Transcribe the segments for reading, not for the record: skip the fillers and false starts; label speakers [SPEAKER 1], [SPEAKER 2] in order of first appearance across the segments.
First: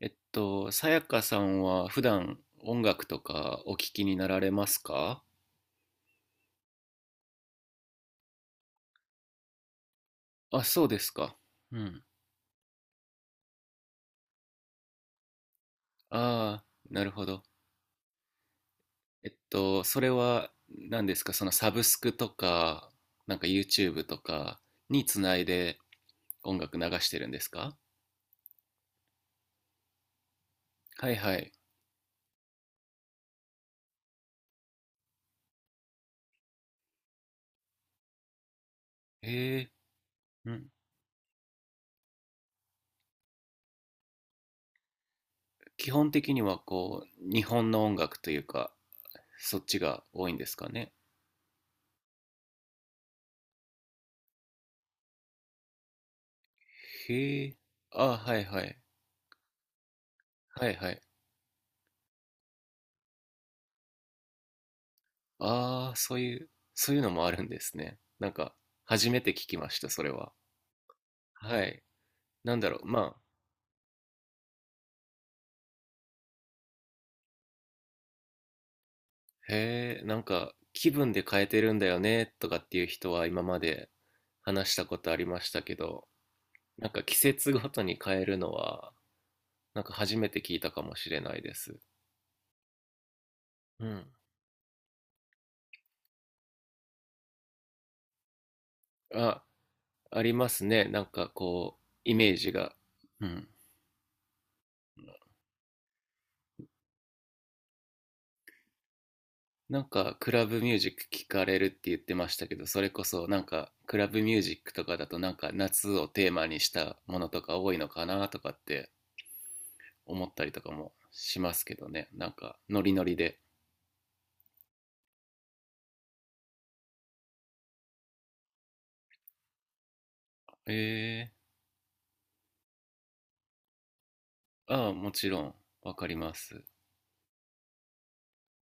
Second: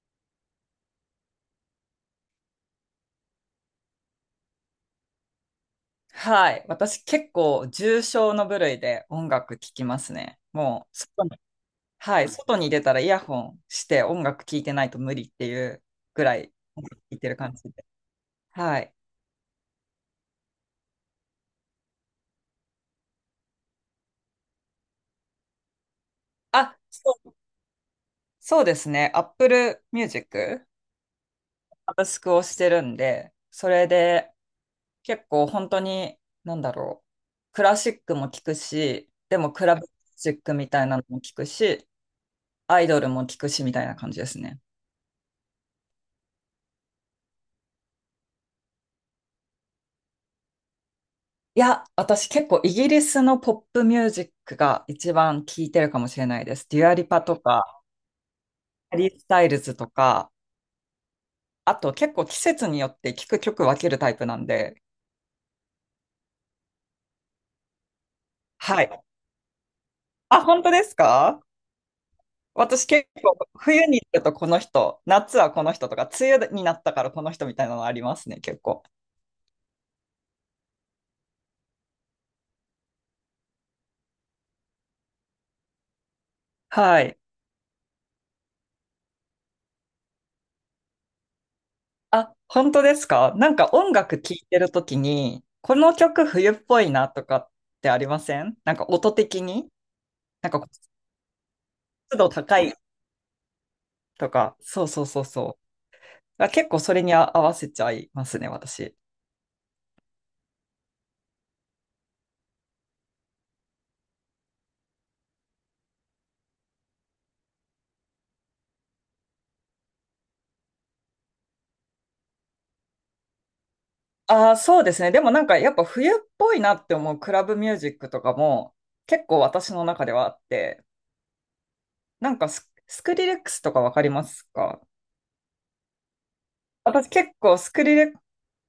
[SPEAKER 1] さやかさんは普段音楽とかお聞きになられますか？
[SPEAKER 2] はい。私結構重症の部類で音楽聴きますね。
[SPEAKER 1] あ、そう
[SPEAKER 2] もう
[SPEAKER 1] です
[SPEAKER 2] 外
[SPEAKER 1] か。
[SPEAKER 2] に、
[SPEAKER 1] うん。
[SPEAKER 2] はい。外に出たらイヤホンして音楽聴いてないと無理っていうぐらい
[SPEAKER 1] ああ、
[SPEAKER 2] 音楽聴
[SPEAKER 1] なる
[SPEAKER 2] い
[SPEAKER 1] ほ
[SPEAKER 2] てる
[SPEAKER 1] ど。
[SPEAKER 2] 感じで。はい。
[SPEAKER 1] それは何ですか？そのサブスクとか、なんか YouTube とかにつないで音楽
[SPEAKER 2] あ、
[SPEAKER 1] 流して
[SPEAKER 2] そ
[SPEAKER 1] るん
[SPEAKER 2] う、
[SPEAKER 1] ですか？
[SPEAKER 2] そうですね。Apple Music、
[SPEAKER 1] はいはい。
[SPEAKER 2] サブスクをしてるんで、それで結構本当に、なんだろう。クラシックも聴くし、でも
[SPEAKER 1] へ
[SPEAKER 2] ク
[SPEAKER 1] え、
[SPEAKER 2] ラブミュージッ
[SPEAKER 1] う
[SPEAKER 2] ク
[SPEAKER 1] ん。
[SPEAKER 2] みたいなのも聴くし、アイドルも聴くしみたいな感じですね。
[SPEAKER 1] 基本的にはこう、日本の音楽というか、そっちが多いんですかね。
[SPEAKER 2] いや、私結構イギリスのポップミュージックが一番聴いてるかもしれないです。デュアリパと
[SPEAKER 1] へえ、
[SPEAKER 2] か、
[SPEAKER 1] ああ、はいはい。
[SPEAKER 2] ハリー・スタイルズとか、
[SPEAKER 1] はいはい。
[SPEAKER 2] あと結構季節によって聴く曲分けるタイプなんで。
[SPEAKER 1] ああ、そういうのもあるんですね。なんか、
[SPEAKER 2] はい。
[SPEAKER 1] 初めて聞きました、それは。
[SPEAKER 2] あ、本当ですか？
[SPEAKER 1] はい。なんだろ
[SPEAKER 2] 私
[SPEAKER 1] う、
[SPEAKER 2] 結
[SPEAKER 1] まあ、
[SPEAKER 2] 構冬に行くとこの人、夏はこの人とか、梅雨になったからこの人みたいなのありますね、結構。
[SPEAKER 1] へえ、なんか、気分で変えてるんだよね、とかっていう人は今まで話したことありましたけど、なん
[SPEAKER 2] は
[SPEAKER 1] か季
[SPEAKER 2] い。
[SPEAKER 1] 節ごとに変えるのは、なんか初めて聞いたかもしれないです。
[SPEAKER 2] あ、本当ですか？なんか
[SPEAKER 1] う
[SPEAKER 2] 音
[SPEAKER 1] ん。
[SPEAKER 2] 楽聴いてるときに、この曲冬っぽいなとかってありません？なんか音
[SPEAKER 1] あ、
[SPEAKER 2] 的に、
[SPEAKER 1] ありま
[SPEAKER 2] なん
[SPEAKER 1] す
[SPEAKER 2] か
[SPEAKER 1] ね。なんかこう、イ
[SPEAKER 2] 湿度
[SPEAKER 1] メージ
[SPEAKER 2] 高い
[SPEAKER 1] が。うん。
[SPEAKER 2] とか、そうそうそうそう。あ、結構それに合わせちゃいますね、私。
[SPEAKER 1] なんかクラブミュージック聞かれるって言ってましたけど、それこそなんかクラブミュージックとかだとなんか夏をテーマにしたものとか多いのかなとかって思ったりとかもしますけどね。なんかノリノリで。
[SPEAKER 2] ああ、そうですね。でもなんかやっぱ冬っぽいなって思うクラブミュージックとかも結構私の中ではあって、
[SPEAKER 1] え
[SPEAKER 2] なんかスクリレックスとかわかります
[SPEAKER 1] ー、
[SPEAKER 2] か？
[SPEAKER 1] ああ、もちろんわかります。
[SPEAKER 2] 私結構スクリレッ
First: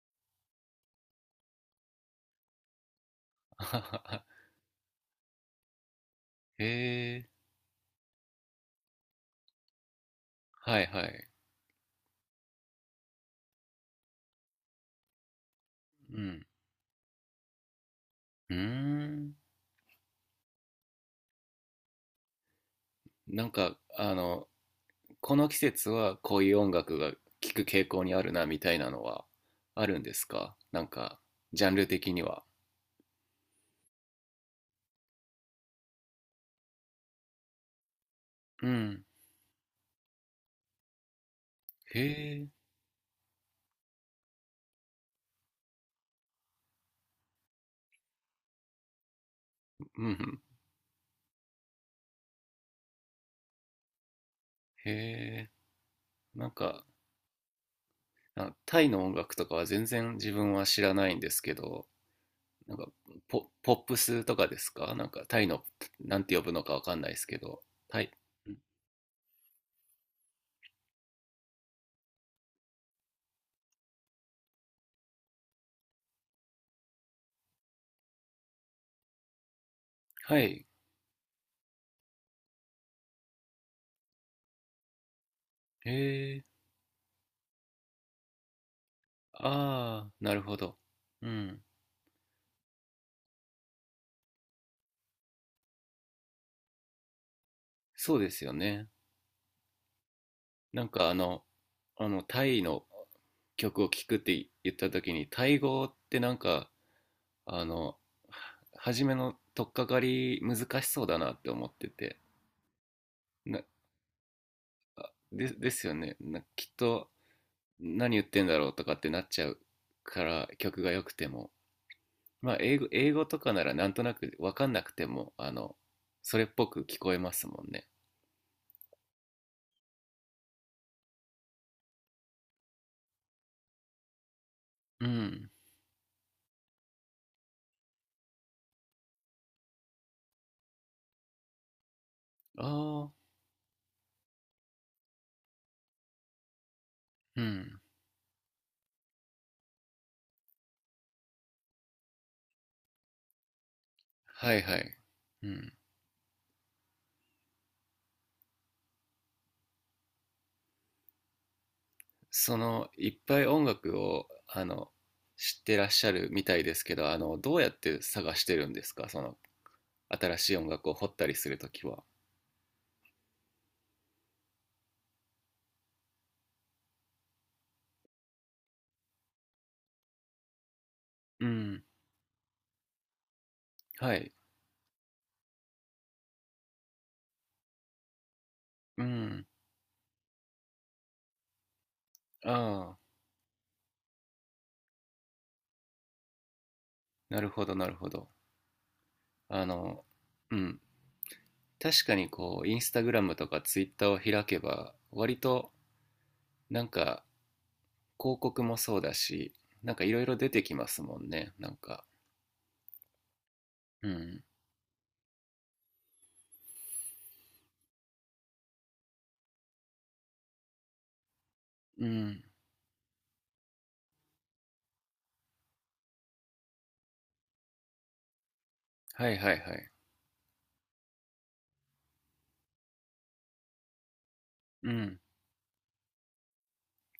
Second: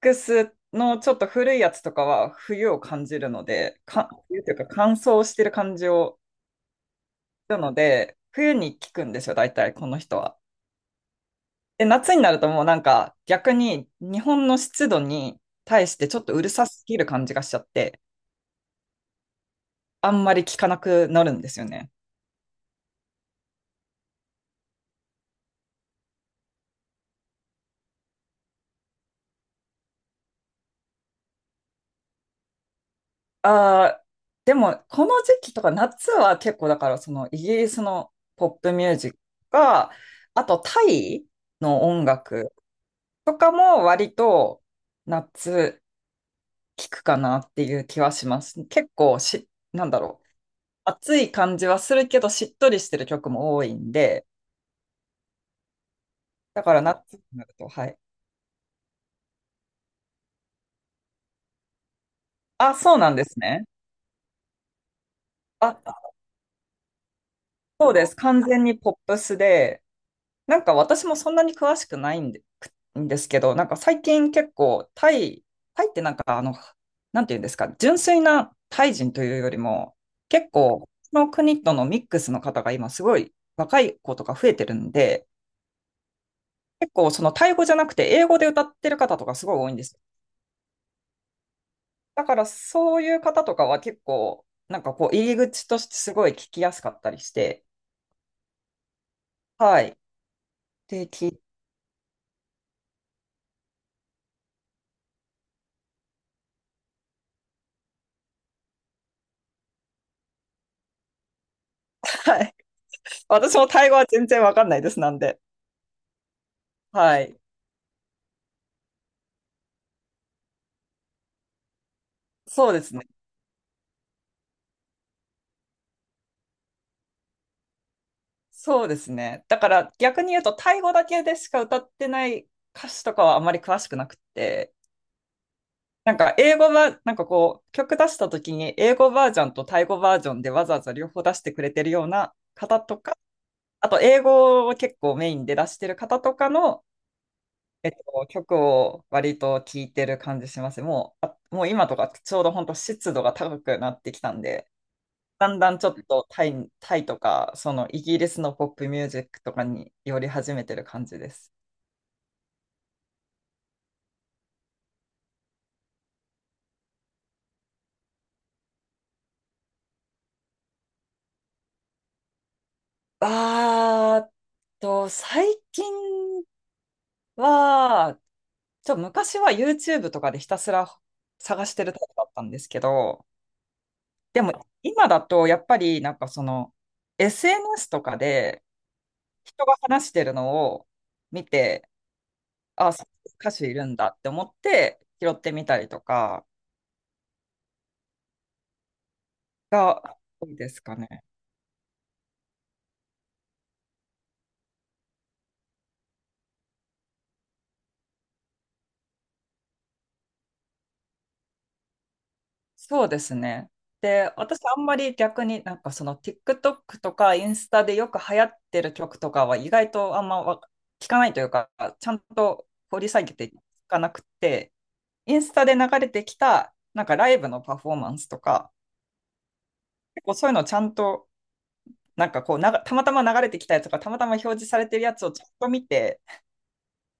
[SPEAKER 2] クスのちょっと古いやつとかは冬を感じるので、か、冬 というか乾燥してる感じを
[SPEAKER 1] え
[SPEAKER 2] するので、冬に聞くんですよ、大体この人は。
[SPEAKER 1] ー、はいはい。
[SPEAKER 2] で、夏になるともうなんか逆に日本の湿度に対してち
[SPEAKER 1] う
[SPEAKER 2] ょっとう
[SPEAKER 1] ん。
[SPEAKER 2] るさすぎる感じがしちゃって、
[SPEAKER 1] うーん。
[SPEAKER 2] あんまり効かなくなるんですよね。
[SPEAKER 1] なんかあの、この季節はこういう音楽が聴く傾向にあるなみたいなのはあるんですか？なんかジャンル的には。
[SPEAKER 2] ああ、でもこの時期とか夏は結構だからそのイギリスのポッ
[SPEAKER 1] う
[SPEAKER 2] プミュー
[SPEAKER 1] ん。
[SPEAKER 2] ジックが、あとタイの
[SPEAKER 1] へ
[SPEAKER 2] 音
[SPEAKER 1] え。
[SPEAKER 2] 楽とかも割と夏聞くかなっていう気はします。結構し、なんだ
[SPEAKER 1] うんう
[SPEAKER 2] ろう。
[SPEAKER 1] ん。
[SPEAKER 2] 暑い感じはするけどしっとりしてる曲も多いんで、
[SPEAKER 1] へえ。なん
[SPEAKER 2] だから
[SPEAKER 1] か、
[SPEAKER 2] 夏になると、はい。
[SPEAKER 1] あ、タイの音楽とかは全然自分は知らないんですけど、な
[SPEAKER 2] あ、
[SPEAKER 1] んか
[SPEAKER 2] そうなんですね。
[SPEAKER 1] ポップスとかですか？なんかタイの、
[SPEAKER 2] あ、
[SPEAKER 1] なんて呼ぶのかわかんないですけど。
[SPEAKER 2] そう
[SPEAKER 1] タ
[SPEAKER 2] で
[SPEAKER 1] イ。
[SPEAKER 2] す。完
[SPEAKER 1] うん、
[SPEAKER 2] 全にポップスで、なんか私もそんなに詳しくないんで、くんですけど、なんか最近結構タイってなんかあの、なんていうんですか、純粋なタイ人というよりも、
[SPEAKER 1] は
[SPEAKER 2] 結
[SPEAKER 1] い。
[SPEAKER 2] 構、その国とのミックスの方が今すごい若い子とか増えてるんで、
[SPEAKER 1] へえ。
[SPEAKER 2] 結構そのタイ語じゃなくて英語で歌ってる方とかすごい多いんですよ。
[SPEAKER 1] ああ、なるほど。うん。
[SPEAKER 2] だからそういう方とかは結構、なんかこう入り口としてすごい聞きやすかったりして、
[SPEAKER 1] そうですよね。
[SPEAKER 2] はい。
[SPEAKER 1] なん
[SPEAKER 2] で、
[SPEAKER 1] か
[SPEAKER 2] 聞い
[SPEAKER 1] タイの曲を聴くって言った時に、タイ語ってなんか、あの、は初めの取っかかり難しそうだなって思ってて。
[SPEAKER 2] はい。私
[SPEAKER 1] な、
[SPEAKER 2] もタイ語は全然わかんないです、なんで。
[SPEAKER 1] でですよね、な、きっと。
[SPEAKER 2] はい。
[SPEAKER 1] 何言ってんだろうとかってなっちゃうから、曲が良くても、まあ
[SPEAKER 2] そう
[SPEAKER 1] 英
[SPEAKER 2] で
[SPEAKER 1] 語
[SPEAKER 2] すね。
[SPEAKER 1] 英語とかならなんとなく分かんなくても、それっぽく聞こえますもんね。
[SPEAKER 2] そうですね。だから逆に言うと、タイ語だけでしか歌ってない歌詞とかはあまり詳しくなくて、
[SPEAKER 1] うん。
[SPEAKER 2] なんか英語は、なんかこう、曲出した時に英語バージョンとタイ語バージョンでわざわざ両方出してくれてるような方と
[SPEAKER 1] ああ。
[SPEAKER 2] か、あと英語を結構メインで出してる方とかの、
[SPEAKER 1] うん。
[SPEAKER 2] 曲を割と聴いてる感じします。もう、あもう今とかちょうど本当湿度が高くなってきたん
[SPEAKER 1] はい
[SPEAKER 2] で、
[SPEAKER 1] はい。
[SPEAKER 2] だ
[SPEAKER 1] う
[SPEAKER 2] んだ
[SPEAKER 1] ん。
[SPEAKER 2] んちょっとタイとか、そのイギリスのポップミュージックとかに寄り始めてる感じです。
[SPEAKER 1] その、いっぱい音楽を知ってらっしゃるみたいですけど、どうやって探してるんですか？その新しい音楽を掘ったりするときは。
[SPEAKER 2] あーっと、最近は、昔は YouTube とかでひたすら
[SPEAKER 1] う
[SPEAKER 2] 探して
[SPEAKER 1] ん。
[SPEAKER 2] るタイプだったんですけど、
[SPEAKER 1] はい。
[SPEAKER 2] でも今だとやっぱりなんかその SNS とかで
[SPEAKER 1] うん。
[SPEAKER 2] 人が話してるのを見て、あ、
[SPEAKER 1] ああ、
[SPEAKER 2] そういう歌手いるんだって思って拾ってみたりとか
[SPEAKER 1] なるほど、なるほど。あ
[SPEAKER 2] が
[SPEAKER 1] の、
[SPEAKER 2] 多
[SPEAKER 1] う
[SPEAKER 2] いで
[SPEAKER 1] ん。
[SPEAKER 2] すかね。
[SPEAKER 1] 確かにこう、インスタグラムとかツイッターを開けば、割となんか広告もそうだし、なんかいろいろ出てきますもんね。なんか、
[SPEAKER 2] そうですね。
[SPEAKER 1] う
[SPEAKER 2] で、
[SPEAKER 1] ん、
[SPEAKER 2] 私あんまり逆になんかその TikTok とかインスタでよく流行ってる曲とかは意外とあんまわ聞かないというか、
[SPEAKER 1] う
[SPEAKER 2] ちゃん
[SPEAKER 1] ん、
[SPEAKER 2] と掘り下げていかなくて、インスタで流れてきたなんかライブのパフォーマンスとか、
[SPEAKER 1] はいはいはい、
[SPEAKER 2] 結構そういうのをちゃんとなんかこうながたまたま流れてきたやつとか、たまたま表示され
[SPEAKER 1] う
[SPEAKER 2] てるや
[SPEAKER 1] ん、
[SPEAKER 2] つをちゃんと見て、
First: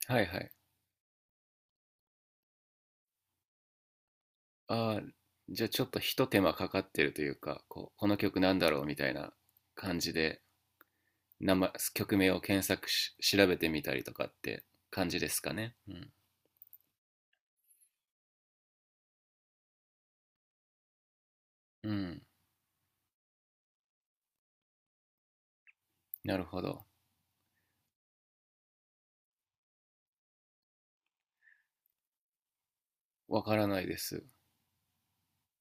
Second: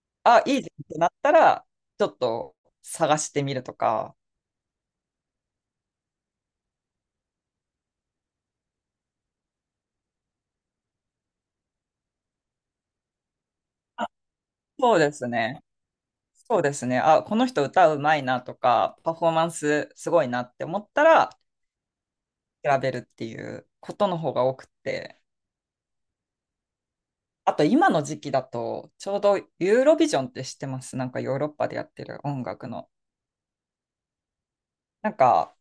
[SPEAKER 1] はいは
[SPEAKER 2] あ、
[SPEAKER 1] い。
[SPEAKER 2] いいじゃんってなったら、ちょっと探してみるとか。
[SPEAKER 1] ああ、じゃあちょっとひと手間かかってるというか、こう、この曲なんだろうみたいな感じで、名前、曲名を検索し、調べてみたり
[SPEAKER 2] あ、
[SPEAKER 1] とかって
[SPEAKER 2] そう
[SPEAKER 1] 感
[SPEAKER 2] で
[SPEAKER 1] じ
[SPEAKER 2] す
[SPEAKER 1] ですか
[SPEAKER 2] ね。
[SPEAKER 1] ね。うん、
[SPEAKER 2] そうですね。あ、この人歌うまいなとか、パフォーマンスすごいなって思ったら、
[SPEAKER 1] うん、
[SPEAKER 2] 調べるっていうことの方が多くて。
[SPEAKER 1] なるほど。
[SPEAKER 2] あと今の時期だと、ちょうどユーロビジョンって知ってます？なんかヨーロッパでやってる音楽の。
[SPEAKER 1] わからないです。
[SPEAKER 2] なんか、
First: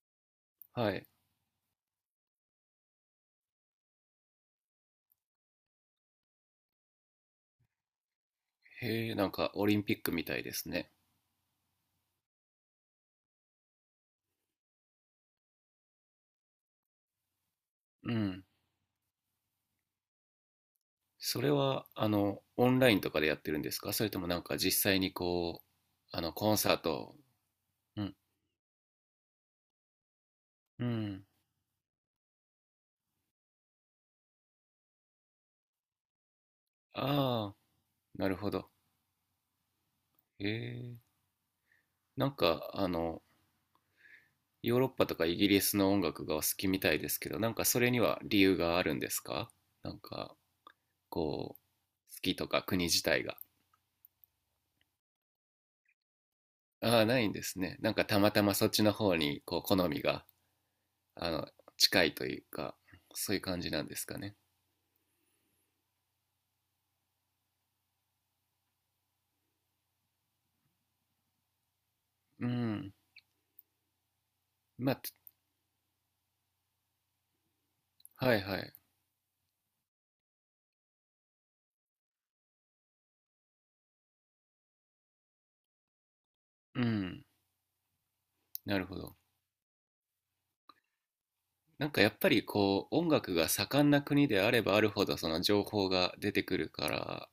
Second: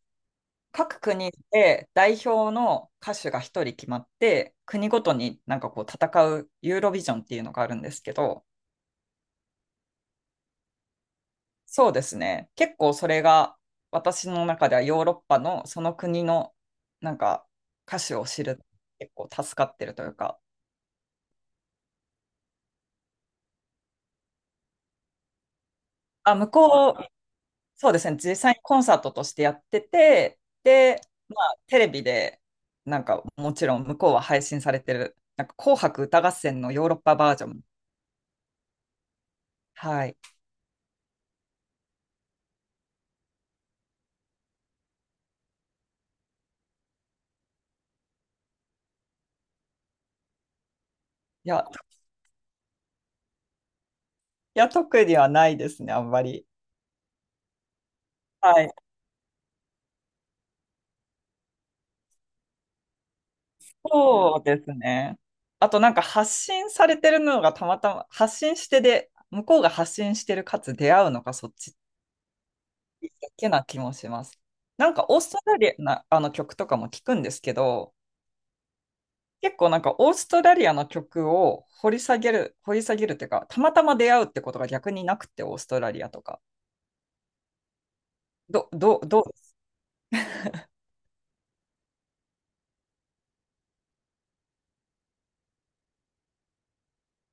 [SPEAKER 1] は
[SPEAKER 2] 各
[SPEAKER 1] い。
[SPEAKER 2] 国で代表の歌手が一人決まって、国ごとになんかこう戦うユーロビジョンっていうのがあるんですけど、
[SPEAKER 1] へえ、なんかオリンピックみたいですね。
[SPEAKER 2] そうですね。結構それが私の中ではヨーロッパのその国のなんか歌
[SPEAKER 1] う
[SPEAKER 2] 手を
[SPEAKER 1] ん。
[SPEAKER 2] 知る結構助かってるというか、
[SPEAKER 1] それは、オンラインとかでやってるんですか？それともなんか実際にこう、
[SPEAKER 2] あ、向
[SPEAKER 1] コンサー
[SPEAKER 2] こう、
[SPEAKER 1] ト。
[SPEAKER 2] そうで
[SPEAKER 1] う
[SPEAKER 2] す
[SPEAKER 1] ん。
[SPEAKER 2] ね、実際にコンサートとしてやってて、
[SPEAKER 1] う
[SPEAKER 2] で、
[SPEAKER 1] ん。
[SPEAKER 2] まあテレビでなんかもちろん向こうは配信されてる、なんか紅白歌合戦のヨーロッパバージョ
[SPEAKER 1] ああ、
[SPEAKER 2] ン。
[SPEAKER 1] なるほど。
[SPEAKER 2] はい。
[SPEAKER 1] へえ。なんか、ヨーロッパとかイギリスの音楽がお好きみたいですけど、なんかそれには理由があるんですか？なんか、
[SPEAKER 2] い
[SPEAKER 1] こ
[SPEAKER 2] や、
[SPEAKER 1] う、好きとか国自体が。
[SPEAKER 2] いや特にはないですね、あんまり。
[SPEAKER 1] ああ、ないんですね。なんかたまたま
[SPEAKER 2] は
[SPEAKER 1] そっ
[SPEAKER 2] い。
[SPEAKER 1] ちの方に、こう、好みが、あの、近いというか、そういう感じなんですかね。
[SPEAKER 2] そうですね。あとなんか発信されてるのがたまたま発信してで、向こうが発信してるかつ出会うのがそっち
[SPEAKER 1] うん。
[SPEAKER 2] だけな気もします。な
[SPEAKER 1] ま
[SPEAKER 2] ん
[SPEAKER 1] あ、
[SPEAKER 2] かオーストラリアなあの曲とかも聞くんですけど、
[SPEAKER 1] はいはい。
[SPEAKER 2] 結構なんかオーストラリアの曲を掘り下げるっていうか、たまたま出会うってことが逆になくて、オーストラリアとか。
[SPEAKER 1] うん。なるほど。
[SPEAKER 2] どうです？
[SPEAKER 1] なんかやっぱりこう音楽が盛んな国であればあるほど、その情報が出てくるから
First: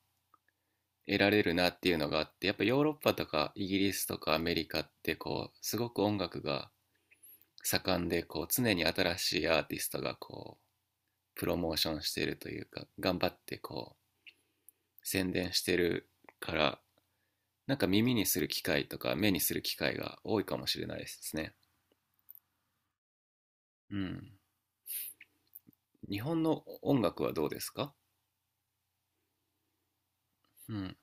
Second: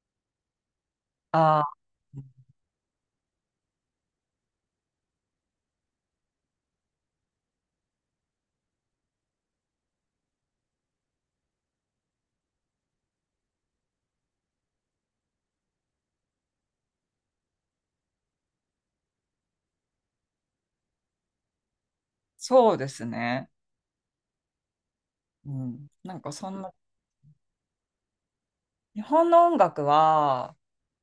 [SPEAKER 1] 得られる
[SPEAKER 2] ああ
[SPEAKER 1] なっていうのが
[SPEAKER 2] ー、
[SPEAKER 1] あって、やっぱヨーロッパとかイギリスとかアメリカってこうすごく音楽が盛んで、こう常に新しいアーティストがこうプロモーションしてるというか、頑張ってこう宣伝してるから、なんか耳にする機会とか目にする機会が多いかもしれないですね。
[SPEAKER 2] そうですね。
[SPEAKER 1] うん。
[SPEAKER 2] うん。な
[SPEAKER 1] 日
[SPEAKER 2] んか
[SPEAKER 1] 本
[SPEAKER 2] そん
[SPEAKER 1] の
[SPEAKER 2] な、
[SPEAKER 1] 音楽はどうですか？
[SPEAKER 2] 日本の音楽は、
[SPEAKER 1] うん。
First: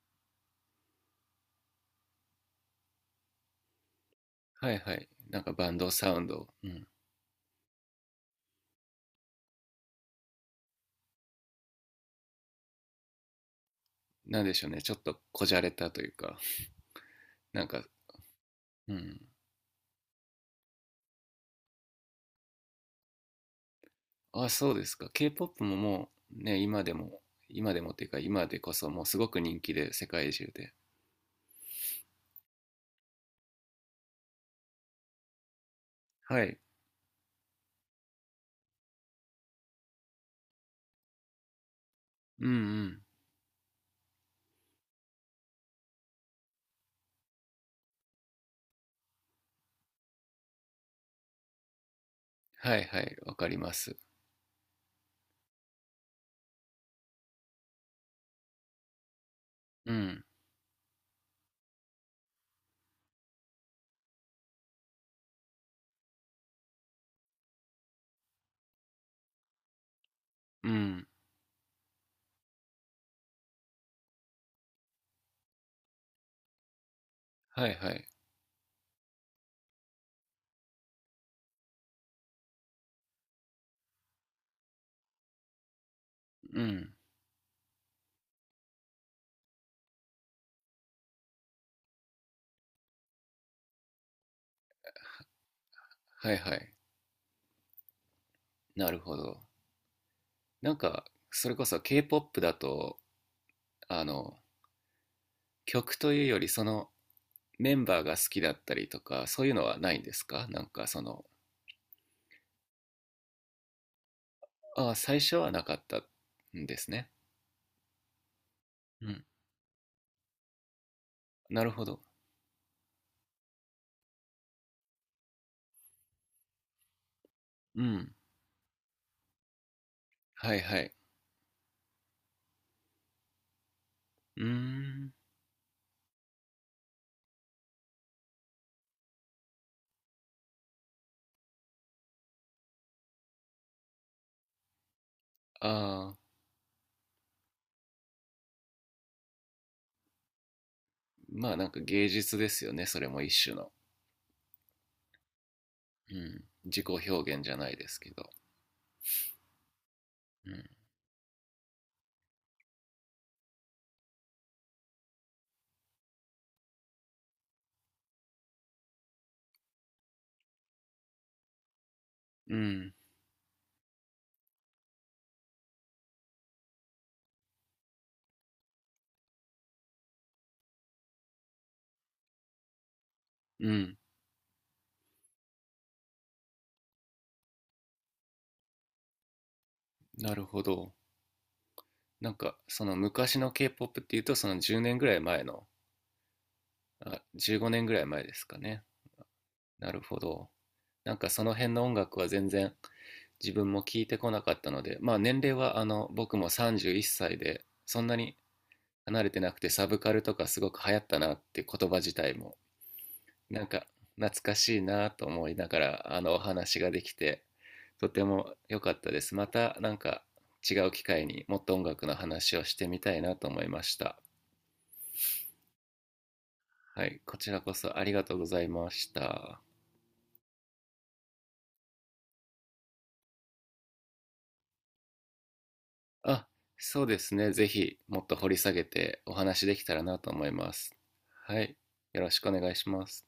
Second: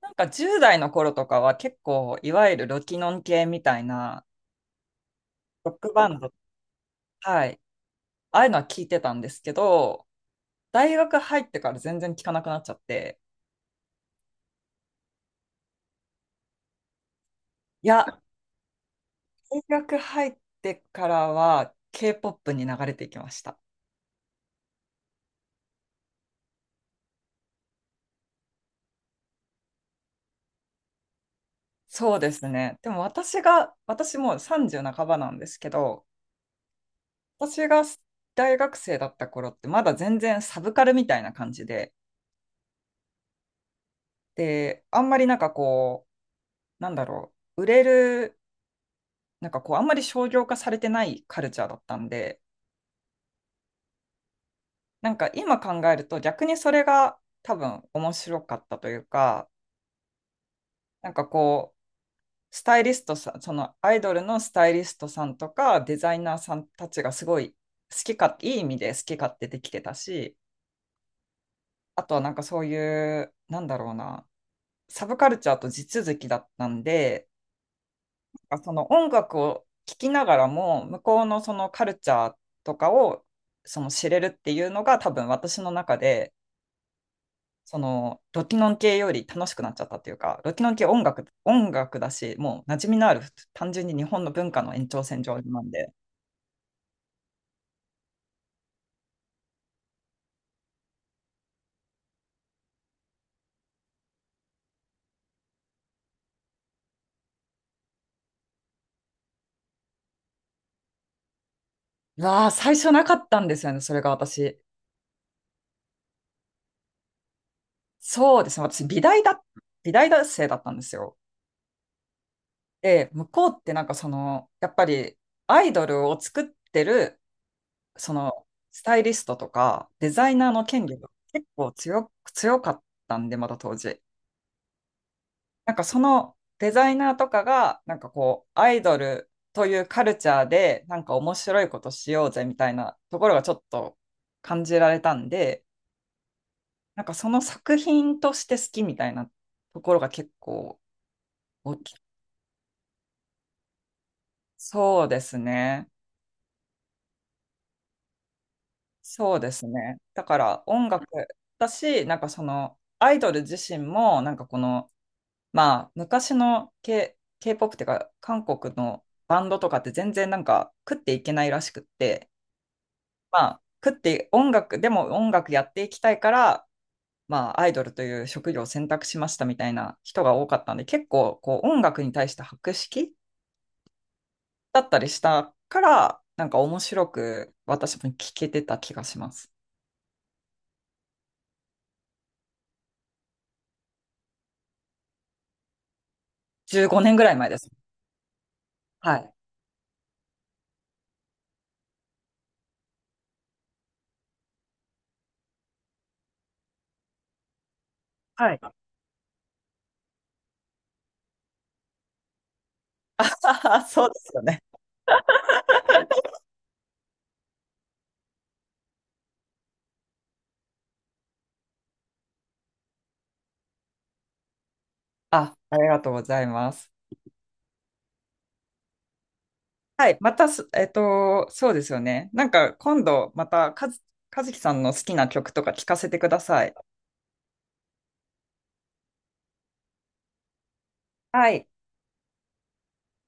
[SPEAKER 2] なんか10代の頃とかは結構、いわゆるロキノン系みたいな、
[SPEAKER 1] はいはい。なんかバ
[SPEAKER 2] ロ
[SPEAKER 1] ン
[SPEAKER 2] ッ
[SPEAKER 1] ド
[SPEAKER 2] クバ
[SPEAKER 1] サ
[SPEAKER 2] ン
[SPEAKER 1] ウン
[SPEAKER 2] ド、
[SPEAKER 1] ド。うん。
[SPEAKER 2] はい、ああいうのは聞いてたんですけど、大学入ってから全然聞かなくなっちゃって、
[SPEAKER 1] なんでしょうね。ちょっとこじゃれたというか。なんか、
[SPEAKER 2] いや、
[SPEAKER 1] うん。
[SPEAKER 2] 大学入ってからは K-POP に流れていきました。
[SPEAKER 1] あ、そうですか。K-POP ももうね、今でもっていうか、今でこそもうすごく人気で、世界中で。
[SPEAKER 2] そうですね。でも私もう30半ばなんですけど、
[SPEAKER 1] はい。
[SPEAKER 2] 私が大学生だった頃ってまだ全然サブカルみたいな感じで、
[SPEAKER 1] うんうん。
[SPEAKER 2] で、あんまりなんかこう、なんだろう、売れるなんかこう、あんまり商業化されてないカルチャーだったんで、
[SPEAKER 1] はいはい。わかります。
[SPEAKER 2] なんか今考えると逆にそれが多分面白かったというか、
[SPEAKER 1] うん。
[SPEAKER 2] なんかこう、スタイリストさん、そのアイドルのスタイリストさんとかデザイナーさんたちがすごい好きか、いい意味で好き勝手できてたし、
[SPEAKER 1] うん。
[SPEAKER 2] あとはなんかそういう、なんだろうな、サブカルチャーと地続きだったんで、
[SPEAKER 1] はいはい。
[SPEAKER 2] かその音楽を聴きながらも向こうのそのカルチャーとかをその知れるっていうのが多分私の中で
[SPEAKER 1] うん。
[SPEAKER 2] そのロキノン系より楽しくなっちゃったっていうかロキノン系音楽音楽だしもう馴染みのある単純に日本の文化の延長線上なんで、
[SPEAKER 1] はいはい。なるほど。なんか、それこそ K-POP だと、あの、曲というより、その、メンバーが好きだったりとか、そういうのはないんですか？なんかその、
[SPEAKER 2] うわあ最初なかったんですよねそれが私。
[SPEAKER 1] ああ、最初はなかったんですね。
[SPEAKER 2] そうですね。私
[SPEAKER 1] うん。
[SPEAKER 2] 美大学生だったんですよ。
[SPEAKER 1] なるほど。
[SPEAKER 2] で向こうってなんかそのやっぱりアイドルを作ってる
[SPEAKER 1] うん。
[SPEAKER 2] そのスタイリストとかデザイナー
[SPEAKER 1] はい
[SPEAKER 2] の
[SPEAKER 1] は
[SPEAKER 2] 権
[SPEAKER 1] い。
[SPEAKER 2] 利が結構強かったんで、まだ当時。
[SPEAKER 1] うーん。
[SPEAKER 2] なんかそのデザイナーとかが、なんかこう、アイドルというカルチャーで、なんか面白いことしようぜみたいなところがちょっと感じられたんで、
[SPEAKER 1] ああ、
[SPEAKER 2] なんかその作品として好きみたいなところが結構
[SPEAKER 1] まあなん
[SPEAKER 2] 大
[SPEAKER 1] か
[SPEAKER 2] きい。
[SPEAKER 1] 芸術ですよね。それも一種の。
[SPEAKER 2] そうですね。
[SPEAKER 1] うん。自己表現じゃないですけど。
[SPEAKER 2] そうですね。だか
[SPEAKER 1] う
[SPEAKER 2] ら
[SPEAKER 1] ん。
[SPEAKER 2] 音楽だし、なんかそのアイドル自身も、なんかこの、まあ、昔の K-POP っていうか、韓国のバンドとかって全然なんか食っていけないらしくって、
[SPEAKER 1] うん。
[SPEAKER 2] まあ、食って音楽、でも音楽やっていきたいから、まあ、アイドルという職業を選択しましたみたいな人が多かったんで、結構こう音楽に対して博識
[SPEAKER 1] うん。
[SPEAKER 2] だったりしたから、なんか面白く私も聞けてた気がします。
[SPEAKER 1] なるほど。なんかその昔の K-POP っていうと、その10年ぐらい前の、
[SPEAKER 2] 15年
[SPEAKER 1] あ、
[SPEAKER 2] ぐらい前
[SPEAKER 1] 15
[SPEAKER 2] です。
[SPEAKER 1] 年ぐらい前ですかね。
[SPEAKER 2] はい。
[SPEAKER 1] なるほど。なんかその辺の音楽は全然自分も聞いてこなかったので、まあ年齢は僕も31歳で、そんなに
[SPEAKER 2] はい。
[SPEAKER 1] 離れてなくて、サブカルとかすごく流行ったなって言葉自体も、なんか
[SPEAKER 2] そうです
[SPEAKER 1] 懐
[SPEAKER 2] よ
[SPEAKER 1] か
[SPEAKER 2] ね。
[SPEAKER 1] しいなと思いながら、お話ができて、とても良かったです。またなんか違う機会にもっと音楽の話をしてみたいなと思いました。
[SPEAKER 2] あ、ありがとうございます。
[SPEAKER 1] はい、こちらこそありがとうございました。
[SPEAKER 2] はい、またす、えっと、そうですよね。なんか今度また、かずきさんの好きな曲とか聞かせてくだ
[SPEAKER 1] あ、
[SPEAKER 2] さい。
[SPEAKER 1] そうですね。ぜひもっと掘り下げてお話できたらなと思います。
[SPEAKER 2] は
[SPEAKER 1] は
[SPEAKER 2] い。
[SPEAKER 1] い、よろしくお願いします。